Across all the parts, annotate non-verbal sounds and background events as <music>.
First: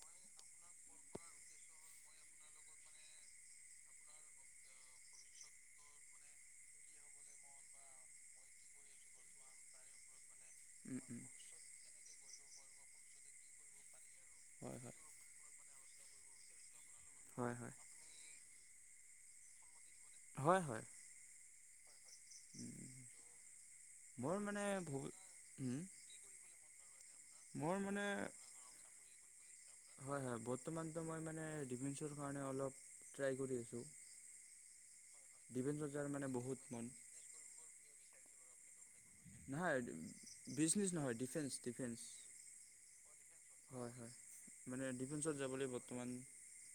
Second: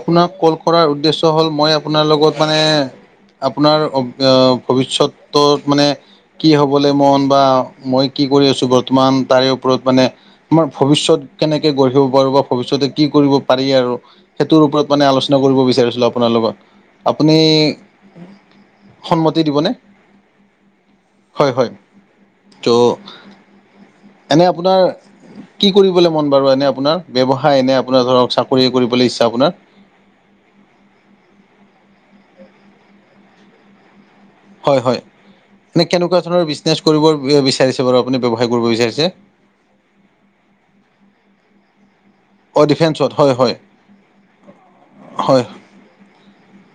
আপোনাক কল কৰাৰ উদ্দেশ্য হ'ল মই আপোনাৰ লগত মানে আপোনাৰ ভৱিষ্যতটো মানে কি হবলৈ মন বা মই কি কৰি আছো বৰ্তমান তাৰে ওপৰত মানে আমাৰ উম উম ভৱিষ্যত কেনেকে গঢ়িব পাৰো বা ভৱিষ্যতে কি কৰিব পাৰি আৰু সেইটোৰ হয় ওপৰত হয় মানে আলোচনা বিচাৰিছিলোঁ আপোনাৰ লগত, আপুনি হয় হয় সন্মতি দিবনে? হয় হয় হয়-হয়, তো উম মোৰ এনে মানে আপোনাৰ ভব কি উম কৰিবলে মন বাৰু এনে আপোনাৰ? ব্যৱসায় মোৰ এনে আপোনাৰ ধৰক কৰিবলে ইচ্ছা আপোনাৰ? হয়-হয় বৰ্তমান তোমাৰ মানে ডিফেন্স ৰ কাৰনে অলপ ট্ৰাই কৰি আছোঁ। হয়-হয় এনেই ডিফেন্সত যাৰ কেনেকুৱা মানে ধৰণৰ বহুত বিজনেছ মন কৰিব বি বিচাৰিছে বাৰু আপুনি ব্যৱসায় কৰিব বিচাৰিছে? নহয় বিজনেচ নহয় ডিফেন্স-ডিফেন্স। অ ডিফেন্সত হয় হয় হয়-হয় মানে ডিফেন্সত হয় যাবলে বৰ্তমান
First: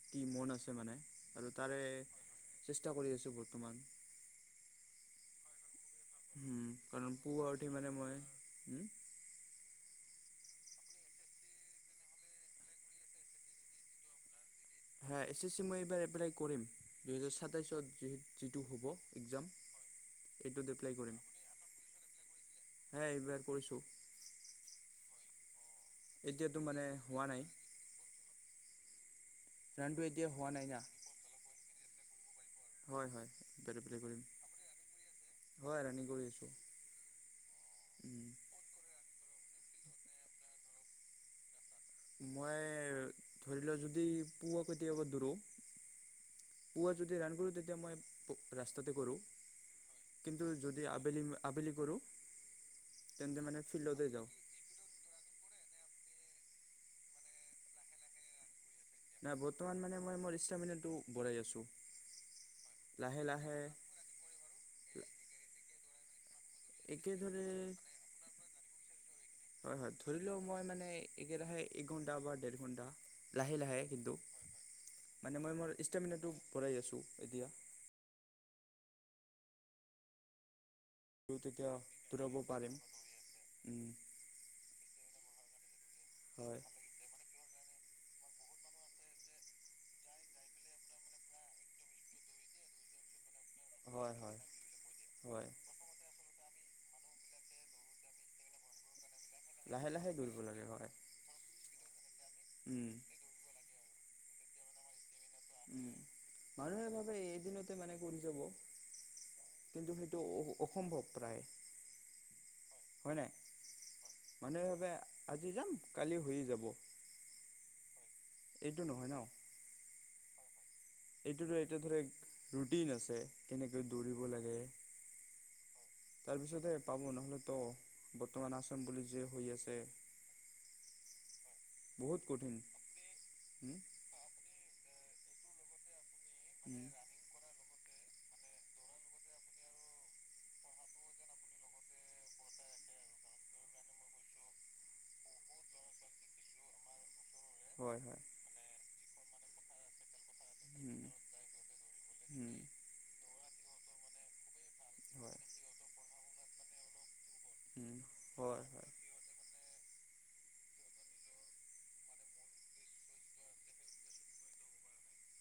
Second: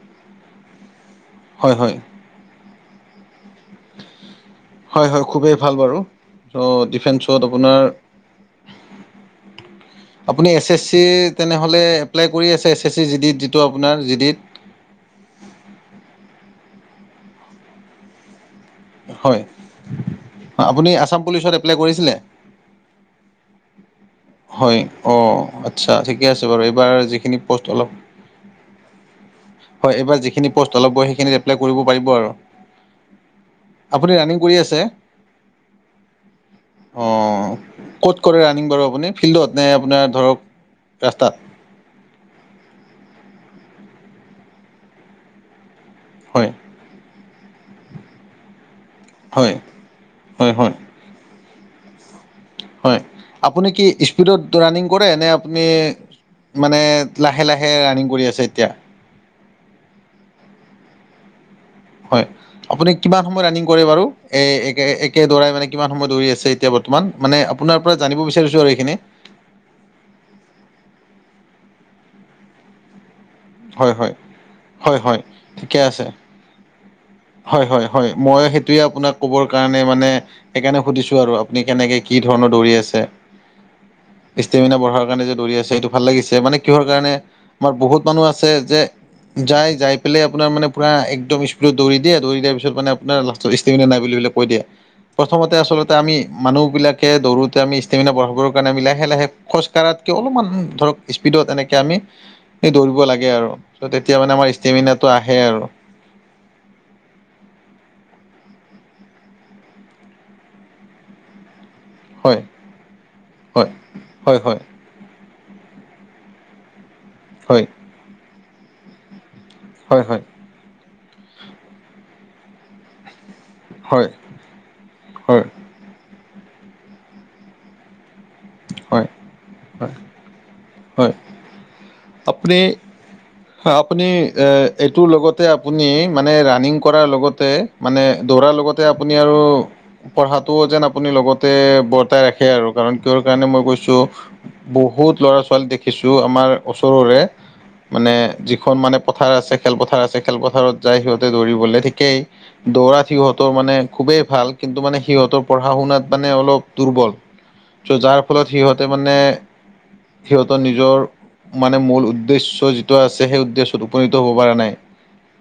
কি মন আছে মানে আৰু হয় তাৰে হয় চেষ্টা কৰি আছো বৰ্তমান। হয়-হয় খুবেই ভাল বাৰু উম, ত' কাৰণ ডিফেন্সত পুৱাউঠি আপোনাৰ, মানে মই <unintelligible> আপুনি এছ এছ চি তেনেহ'লে এপ্লাই কৰি আছে এছ এছ চি জি ডিত যিটো আপোনাৰ জি ডিত। এ এছ চি মই এইবাৰ এপ্লাই কৰিম দুহেজাৰ সাতাইশত যি যিটো হ'ব। হয়, এক্সাম এইটোত আপুনি আছাম পুলিচত এপ্লাই কৰিছিলে? হয়, এইবাৰ কৰিছো। হয় অ, আচ্ছা, ঠিকে আছে এতিয়াতো বাৰু মানে এইবাৰ হোৱা যিখিনি নাই প'ষ্ট অলপ হয়, ৰাণটো এইবাৰ এতিয়া হোৱা যিখিনি নাই না পোষ্ট ওলাব সেইখিনত এপ্লাই কৰিব পাৰিব আৰু। হয় হয় এইবাৰ এপ্লাই আপুনি কৰিম ৰানিং কৰি আছে? হয় ৰানিং কৰি আছোঁ অ', ক'ত কৰে ৰা আনিম বাৰু আপুনি ফিল্ডত নে আপোনাৰ ধৰক ৰাস্তাত? মই ধৰি লোৱা যদি পো <unintelligible> কেতিয়াবা ধৰোঁ হয়। পুৱা যদি <unintelligible> কৰোঁ, তেতিয়া মই ৰাস্তাতে কৰোঁ। হয় কিন্তু হয় হয় যদি আ আবেলি, আবেলি কৰোঁ তেন্তে মানে ফিল্ডতে যাওঁ। তো ৰানিং কৰেনে আপুনি মানে লাহে, লাহে ৰানিং কৰি আছে এতিয়া? নাই বৰ্তমান মানে মই মোৰ ইচ্ছা মানেটো পৰাই আছোঁ। হয়, আপুনি কিমান লাহে সময় লাহে ৰানিং কৰে বাৰু? এই একে, একে দৌৰাই মানে কিমান সময় দৌৰি আছে এতিয়া বৰ্তমান, মানে একেদৰে আপোনাৰ পৰা জানিব বিচাৰিছোঁ আৰু এইখিনি? হয়, হয় ধৰি লওঁ মই মানে একেৰাহে এক ঘন্টা বা দেৰ ঘন্টা। লাহে, লাহে হয় হয় কিন্তু। হয় হয় মানে মই মোৰ ঠিকে আছে ষ্টেমিনাটো বঢ়াই আছোঁ এতিয়া। হয় হয় হয়, মই সেইটোৱে আপোনাক ক'বৰ কাৰণে মানে সেইকাৰণে সুধিছোঁ আৰু আপুনি তেতিয়া কেনেকে কি দৌৰাব ধৰণৰ দৌৰি পাৰিম আছে। উম ষ্টেমিনা বঢ়াৰ কাৰণে যে দৌৰি আছে সেইটো ভাল লাগিছে, মানে হয় কিহৰ কাৰণে আমাৰ বহুত মানুহ আছে যে যায়, যাই পেলাই আপোনাৰ মানে পূৰা একদম স্পীড দৌৰি দিয়ে, দৌৰি দিয়াৰ পিছত মানে আপোনাৰ লাষ্টত ষ্টেমিনা নাই হয় বুলি হয় কৈ দিয়ে, হয় প্ৰথমতে আচলতে আমি মানুহবিলাকে দৌোতে আমি ষ্টেমিনা বঢ়াবৰ কাৰণে আমি লাহে, লাহে লাহে খোজকাঢ়াতকে লাহে দৌৰিব অলপমান লাগে হয় ধৰক স্পীডত এনেকে আমি উম দৌৰিব লাগে আৰু। ত' তেতিয়া মানে আমাৰ ষ্টেমিনাটো আহে আৰু। উম, মানুহে ভাবে এদিনতে মানে কৰি যাব। কিন্তু সেইটো অ-অসম্ভৱ প্ৰায়। হয় হয় নাই, হয় হয় মানুহ ভাবে আজি যাম, কালি হৈয়ে যাব। হয়। এইটো নহয় ন! হয়, হয়। এইটোত ধৰ এতিয়া ধৰা ৰুটিন আছে, কেনেকৈ হয় দৌৰিব লাগে! হয় তাৰপিছতে পাব, নহ'লেতো বৰ্তমান আছাম পুলিছ হয় যে হৈ আছে হয় হয়, বহুত কঠিন আপনি হয়, উম, আপুনি এ এইটোৰ লগতে আপুনি মানে ৰানিং উম, কৰাৰ লগতে মানে দৌৰাৰ লগতে আপুনি আৰু পঢ়াটোও যেন আপুনি লগতে বৰ্তাই ৰাখে আৰু কাৰণ কিয় কাৰণে মই কৈছোঁ বহুত ল'ৰা ছোৱালী দেখিছোঁ আমাৰ ওচৰৰে হয় মানে হয় যিখন মানে পথাৰ আছে খেলপথাৰ আছে, খেলপথাৰত উম যাই সিহঁতে দৌৰিবলে ঠিকেই। উম দৌৰাত সিহঁতৰ মানে খুবেই ভাল কিন্তু মানে হয় সিহঁতৰ পঢ়া শুনাত মানে অলপ দুৰ্বল! উম চ' যাৰ ফলত হয় সিহঁতে হয় মানে সিহঁতৰ নিজৰ মানে মূল উদ্দেশ্য যিটো আছে সেই উদ্দেশ্যত উপনীত হ'ব পৰা নাই।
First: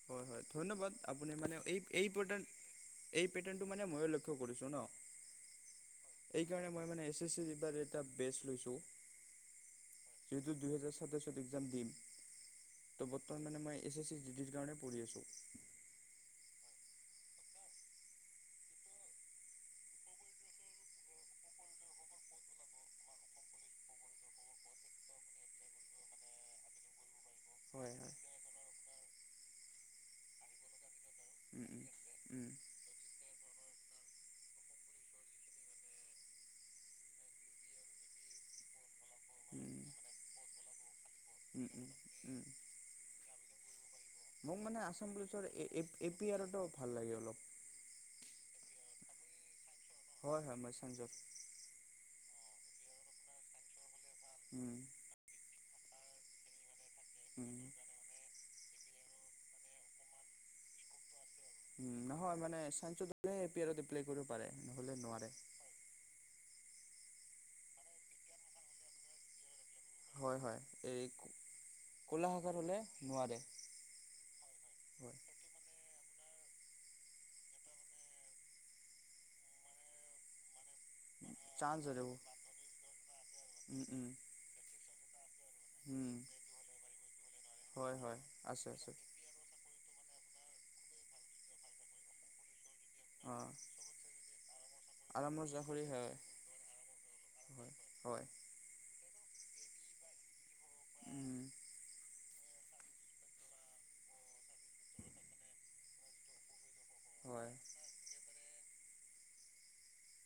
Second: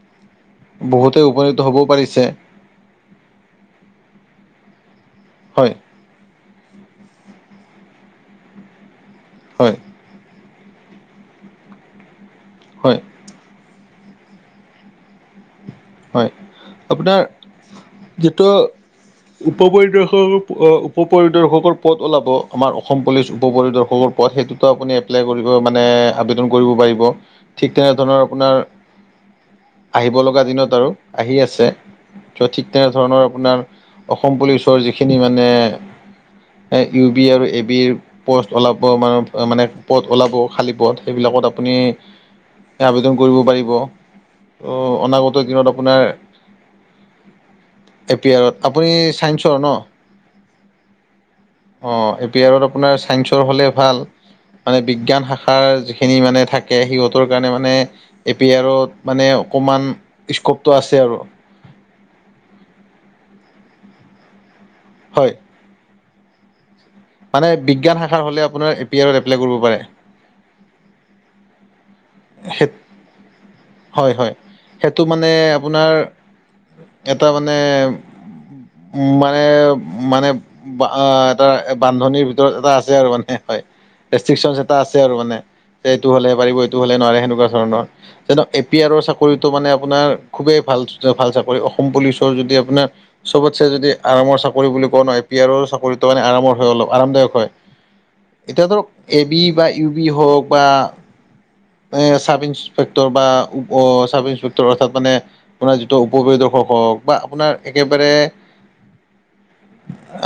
হয়, হয়, ধন্যবাদ বহুতে আপুনি মানে উপনীত এই, হ'বও এই পে পাৰিছে এই পেটাৰ্ণটো মানে ময়ো লক্ষ্য কৰিছোঁ ন! হয়। এইকাৰণে মই মানে এছ এছ চি এটা বেচ লৈছোঁ হয় টো দুইহেজাৰ সাতাইছত একজাম দিম। হয়। তো বৰ্তমান মানে মই এছ এছ চি <unintelligible> কাৰণে পঢ়ি আছোঁ হয়, আপোনাৰ যিটো উপ পৰিদৰ্শক, উপ পৰিদৰ্শকৰ পদ ওলাব আমাৰ অসম পুলিচ উপ পৰিদৰ্শকৰ পদ সেইটোতো আপুনি এপ্লাই কৰিব মানে আবেদন কৰিব পাৰিব। ঠিক হয় হয় তেনেধৰণৰ আপোনাৰ আহিব লগা দিনত আৰু আহি উম আছে। চ' উম ঠিক তেনেধৰণৰ আপোনাৰ অসম পুলিচৰ যিখিনি মানে ইউ বি আৰু এ বিৰ পথ ওলাব মান-মানে উম উম পথ ওলাব খালী পথ। সেইবিলাকত উম আপুনি উম উম। আবেদন কৰিব পাৰিব। মোক মানে ত' আসাম অনাগত পুলিচৰ দিনত আপোনাৰ এ পি আৰটো ভাল লাগে অলপ। এ পি আৰত আপুনি ছাইন্সৰ ন'। হয়, হয়, মই ছাইন্সৰ। অহ, এ পি আৰত আপোনাৰ চাইন্সৰ হ'লে ভাল, উম মানে বিজ্ঞান শাখা। তাৰ যিখিনি মানে থাকে সিহঁতৰ কাৰণে উম মানে এ পি আৰত মানে অকণমান স্কোপটো আছে আৰু। উম, নহয় মানে ছাইন্সৰ হ'লে এ পি আৰত এপ্লাই কৰিব পাৰে নহ'লে হয় নোৱাৰে। মানে বিজ্ঞান শাখাৰ হ'লে আপোনাৰ এ পি আৰ এপ্লাই কৰিব পাৰে। হয়, হয়। এই ক'লা শাখাৰ সেইটো হ'লে নোৱাৰে হয়, হয়। সেইটো হয় মানে আপোনাৰ এটা মানে, মানে-মানে বা এটা চান্স আৰু বান্ধনিৰ ভিতৰত এটা আছে আৰু মানে হয়। উম উম ৰেষ্ট্ৰিকচন এটা আছে আৰু মানে সেইটো উম হ'লেহে পাৰিব। এইটো হ'লে নোৱাৰে, সেনেকুৱা ধৰণৰ হয় হয় কিন্তু এ আছে পি আছে আৰৰ চাকৰিটো মানে আপোনাৰ খুবেই ভাল-ভাল চাকৰি। অসম পুলিচৰ যদি আপোনাৰ অ চবতচাই যদি আৰামৰ চাকৰি বুলি কোৱা নহয়, পি আৰামৰ আৰৰ চাকৰি হয় চাকৰিটো মানে আৰামৰ হয় অলপ আৰামদায়ক হয়। হয়, হয়। এতিয়া ধৰক এবি বা ইউ বি হওঁক বা উম। এ চাব ইনসপেক্টৰ বা ওপৰ চাব ইনসপেক্টৰ অৰ্থাৎ মানে আপোনাৰ উপপৰিদৰ্শক হওঁক বা হয় আপোনাৰ একেবাৰে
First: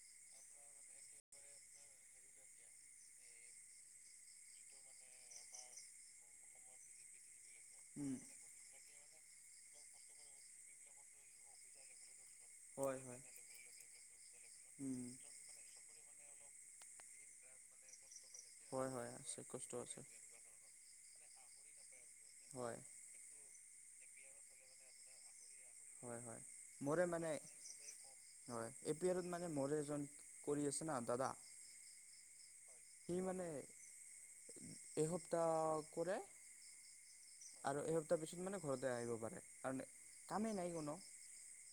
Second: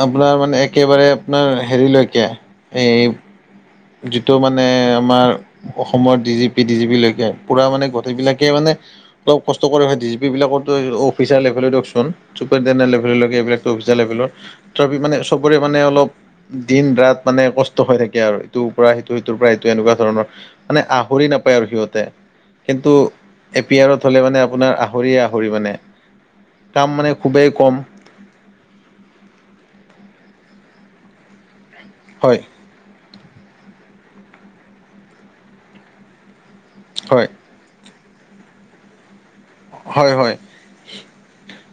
আপোনাৰ মানে একেবাৰে আপোনাৰ হেৰিলৈকে এই যিটো মানে আমাৰ অসমৰ D G P, D G P লৈকে। পুৰা মানে উম গোটেইবিলিলাকে মানে অলপ কষ্ট কৰে হয়। ডি জি পিবিলাক অফিচাৰ লেভেলৰ দিয়কচোন। চুপাৰ দেনাৰ হয় লেভেলৰ হয় লৈকে এইবিলাক লেভেলৰ তাথাপি উম মানে চবৰে মানে অলপ দিন-ৰাত মানে কষ্ট হৈ থাকে আৰু। ইটোৰ হয় পৰা হয় সিটো, সিটোৰ আছে পৰা এইটো কষ্ট এনেকুৱা আছে ধৰণৰ, মানে আহৰি নাপায় আৰু সিহঁতে। হয় কিন্তু এ পি আৰত হ'লে মানে আপোনাৰ আহৰিয়ে-আহৰি মানে হয় হয় কাম মোৰে মানে খুবেই কম। হয় এ পি আৰত মানে, মোৰ এজন কৰি আছে না দাদা। হয়। সি মানে এসপ্তাহ কৰে হয়। আৰু এসপ্তাহ পিছত মানে ঘৰতে আহিব পাৰে। কাৰণ হয়, হয়। কামেই নাই কোনো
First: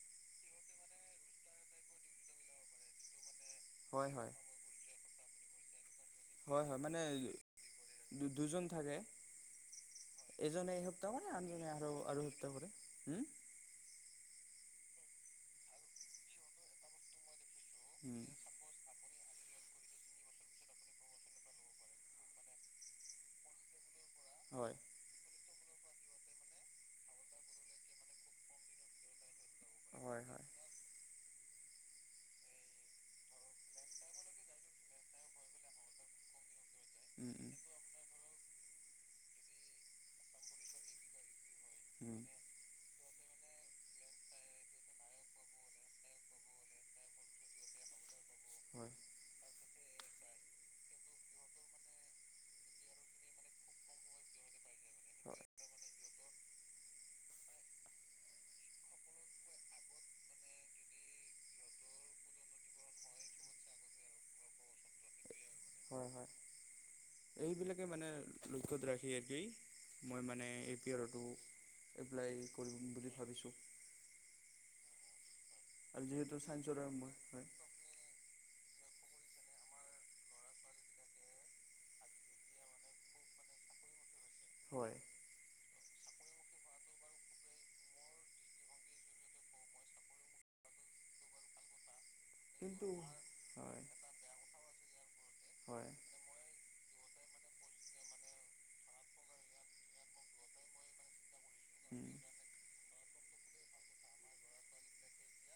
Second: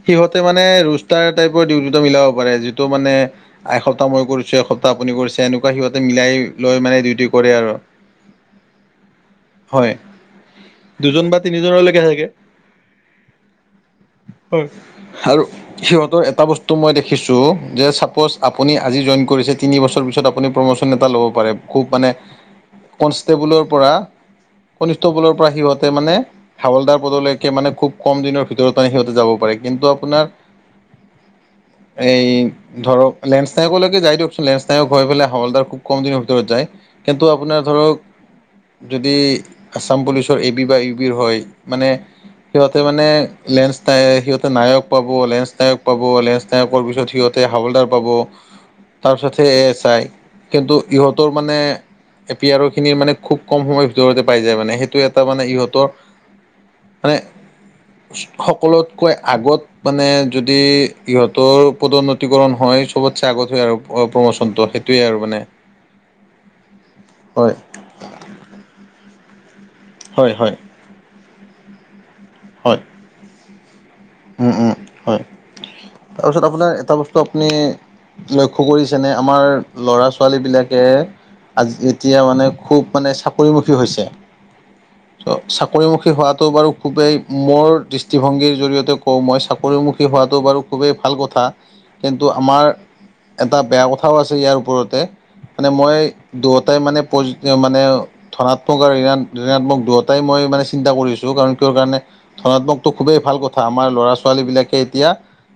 সিহঁতে মানে ৰোষ্টাৰ টাইপৰ ডিউটিতো মিলাব পাৰে যিটো মানে এসপ্তাহ হয় মই হয় কৰিছোঁ, এসপ্তাহ আপুনি কৰিছে এনে হয়, হয়, মানে আৰু দুজন থাকে। হয় এজনে এসপ্তাহ দুজন কৰে বা আৰু আনজনে তিনিজনলৈকে থাকে আৰু-আৰু এসপ্তাহ কৰে, উম। হয়। আৰু সিহঁতৰ এটা বস্তু মই দেখিছোঁ যে হুম আপুনি আজি জইন কৰিছে তিনি বছৰ পিছত আপুনি প্ৰম'চন এটা ল'ব পাৰে। খুব মানে কনষ্টেবোলৰ পৰা হয়। ইটো পদৰ পৰা সিহঁতে মানে হাৱালদাৰ পদলৈকে মানে খুব কম দিনৰ ভিতৰত মানে সিহঁতে যাব পাৰে। কিন্তু হয় আপোনাৰ হয় এই ধৰক লেস্নায়কলৈকে যায় দিয়কচোন লেস্নায়ক হৈ পেলাই হলদাৰ খুব কম দিনৰ ভিতৰত যায়। কিন্তু উম উম আপোনাৰ ধৰক, যদি আছাম পুলিচৰ এ বি বা ইউ বি ৰ হয়। মানে উম সিহঁতে মানে লেন্সাই, সিহঁতে নায়ক পাব, লেন্স নায়ক পাব, লেন্স নায়ক পোৱাৰ পিছত সিহঁতে হাৱলদাৰ পাব। হয় তাৰপিছতহে এছ আই কিন্তু ইহঁতৰ মানে এপিয়াৰখিনি মানে খুব কম সময়ৰ ভিতৰতে পাই যায়, মানে সেইটো এটা মানে ইহঁতৰ মানে সকলোতকৈ আগত মানে যদি ইহঁতৰ পদোন্নতিকৰণ হয় চবতচে আগত হয় আৰু প্ৰমোচনটো, সেই সেইটোৱেই আৰু মানে। হয়। হয় হয় এইবিলাকে মানে লক্ষ্যত ৰাখি একেই মই হয় মানে হয় এ পি আৰটো এপ্লাই হয় কৰিম বুলি ভাবিছোঁ। উম, উম, হয়, আৰু যিহেতু তাৰপিছত আপোনাৰ ছাইন্সৰ এটা মই বস্তু আপুনি লক্ষ্য কৰিছেনে আমাৰ ল'ৰা ছোৱালীবিলাকে আজ এতিয়া মানে খুব মানে চাকৰিমুখী হৈছে। হয়। ত' চাকৰিমুখী হোৱাটো বাৰু খুবেই মোৰ দৃষ্টিভংগীৰ জৰিয়তে কও মই চাকৰিমুখী হোৱাটো বাৰু খুবেই ভাল কথা। কিন্তু আমাৰ কিন্তু এটা হয় বেয়া কথাও আছে ইয়াৰ ওপৰতে মানে হয় মই দুয়টাই মানে প মানে ধনাত্মক আৰু ঋণ-ঋণাত্মক দুয়োটাই মই মানে চিন্তা কৰি আছোঁ কাৰণ কাৰণে ধনাত্মকটো খুবেই ভাল কথা, আমাৰ ল'ৰা ছোৱালীবিলাকে এতিয়া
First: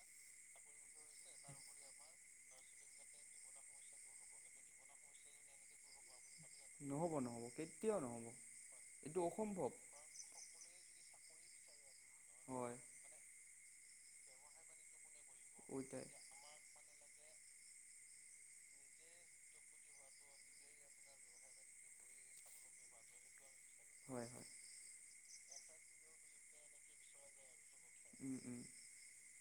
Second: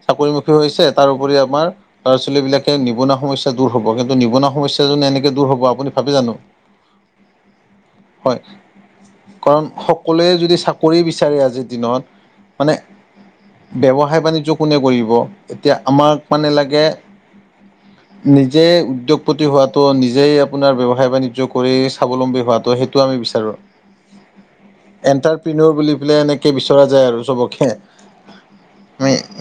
চাকৰিমুখী হৈছে তাৰোপৰি আমাৰ ল'ৰা ছোৱালীবিলাকে নিবনুৱা সমস্যা দূৰ হ'ব কিন্তু নিবনুৱা সমস্যা জনে এনেকে দূৰ হ'ব আপুনি ভাবে জানো? নহ'ব নহ'ব কেতিয়াও নহ'ব, হয় এইটো কাৰণ অসম্ভৱ। সকলোৱে যদি চাকৰি বিচাৰে আজিৰ দিনত মানে হয়। ব্যৱসায় বাণিজ্য কোনে কৰিব, এতিয়া উইটাই আমাক মানে লাগে নিজেই উদ্যোগপতি হোৱাটো, নিজেই আপোনাৰ ব্যৱসায় বাণিজ্য কৰি স্বাৱলম্বী হোৱাটো সেই টো আমি বিচাৰো। হয় হয়। এণ্টাৰপ্ৰিনৰ বুলি পেলাই এনেকৈ বিচৰা যায় আৰু চবকে। উম, উম।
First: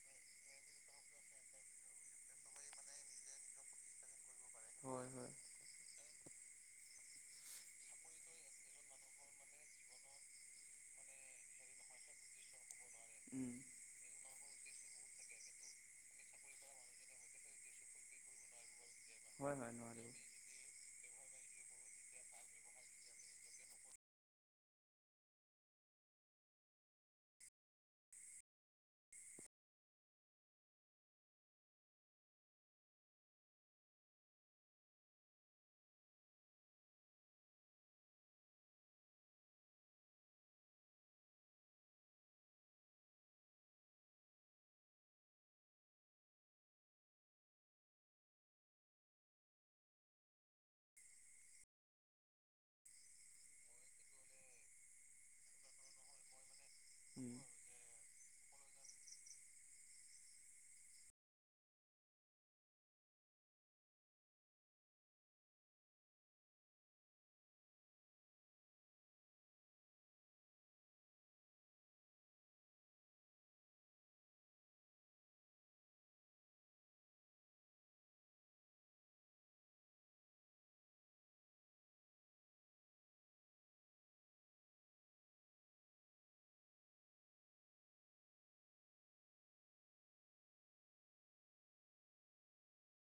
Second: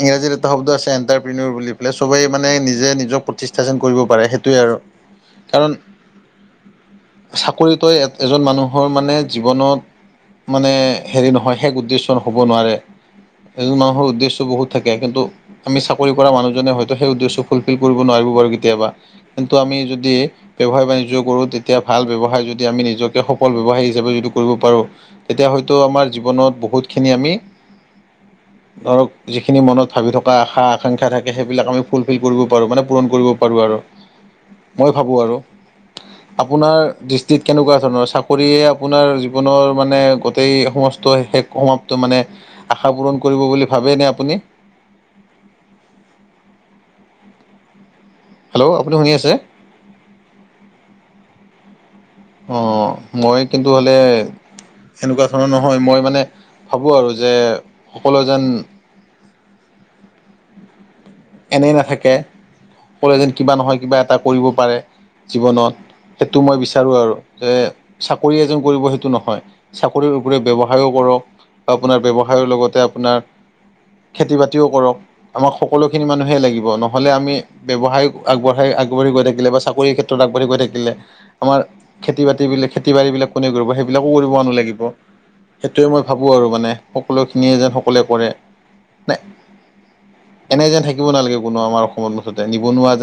ইংৰাজী এটা শব্দ আছে এণ্টাৰপ্ৰৰ বুলি পেলাই, চবে মানে নিজে নিজক প্ৰতিষ্ঠা চন কৰিব পাৰে সেই টোৱেই আৰু হয় হয় কাৰণ চাকৰিত এ, এজন মানুহৰ মানে জীৱনত মানে হেৰি নহয় শেষ উদ্দেশ্য হ'ব নোৱাৰে, উম এজন মানুহৰ উদ্দেশ্য বহুত থাকে কিন্তু আমি চাকৰি কৰা মানুহজনে হয়তো সেই উদ্দেশ্য ফুলফিল কৰিব নোৱাৰিব পাৰোঁ কেতিয়াবা। কিন্তু হয় হয় আমি যদি নোৱাৰিব ব্যৱসায় বাণিজ্য কৰোঁ, তেতিয়া ভাল ব্যৱসায় যদি আমি নিজকে সফল ব্যৱসায় হিচাপে যদি কৰিব পাৰোঁ তেতিয়া হয়তো আমাৰ জীৱনত বহুতখিনি আমি ধৰক যিখিনি মনত ভাবি থকা আশা আকাংক্ষা থাকে সেইবিলাক আমি ফুলফিল কৰিব পাৰোঁ মানে পূৰণ কৰিব পাৰোঁ আৰু, মই ভাবোঁ আৰু। আপোনাৰ দৃষ্টিত কেনেকুৱা ধৰণৰ, চাকৰিয়ে আপোনাৰ জীৱনৰ মানে গোটেই সম শেষ সমাপ্ত মানে আশা পূৰণ কৰিব বুলি ভাবে নে আপুনি? হেল্ল' আপুনি শুনি আছে? অ' মই কিন্তু হ'লে এনেকুৱা ধৰণৰ নহয়, মই মানে ভাবোঁ আৰু যে উম সকলো যেন এনেই নাথাকে, সকলোৱে যেন কিবা নহয় কিবা এটা কৰিব পাৰে জীৱনত। সেইটো মই বিচাৰোঁ আৰু যে চাকৰিয়ে যেন কৰিব সেইটো নহয়। চাকৰিৰ উপৰি ব্যৱসায়ো কৰক বা আপোনাৰ ব্যৱসায়ৰ লগতে আপোনাৰ খেতি বাতিও কৰক, আমাক সকলোখিনি মানুহে লাগিব নহ'লে আমি ব্যৱসায় আগবঢ়াই আগবাঢ়ি গৈ থাকিলে বা চাকৰিৰ ক্ষেত্ৰত আগবাঢ়ি গৈ থাকিলে আমাৰ খেতি বাতি বিলাক, খেতি বাৰি বিলাক কোনে কৰিব সেইবিলাকো কৰিব লাগিব। সেইটোৱে মই ভাবো আৰু মানে, সকলোখিনিয়ে যেন সকলোৱে কৰে ন এনে যেন থাকিব নালাগে কোনো আমাৰ অসমত, মুঠতে নিবনুৱা যেন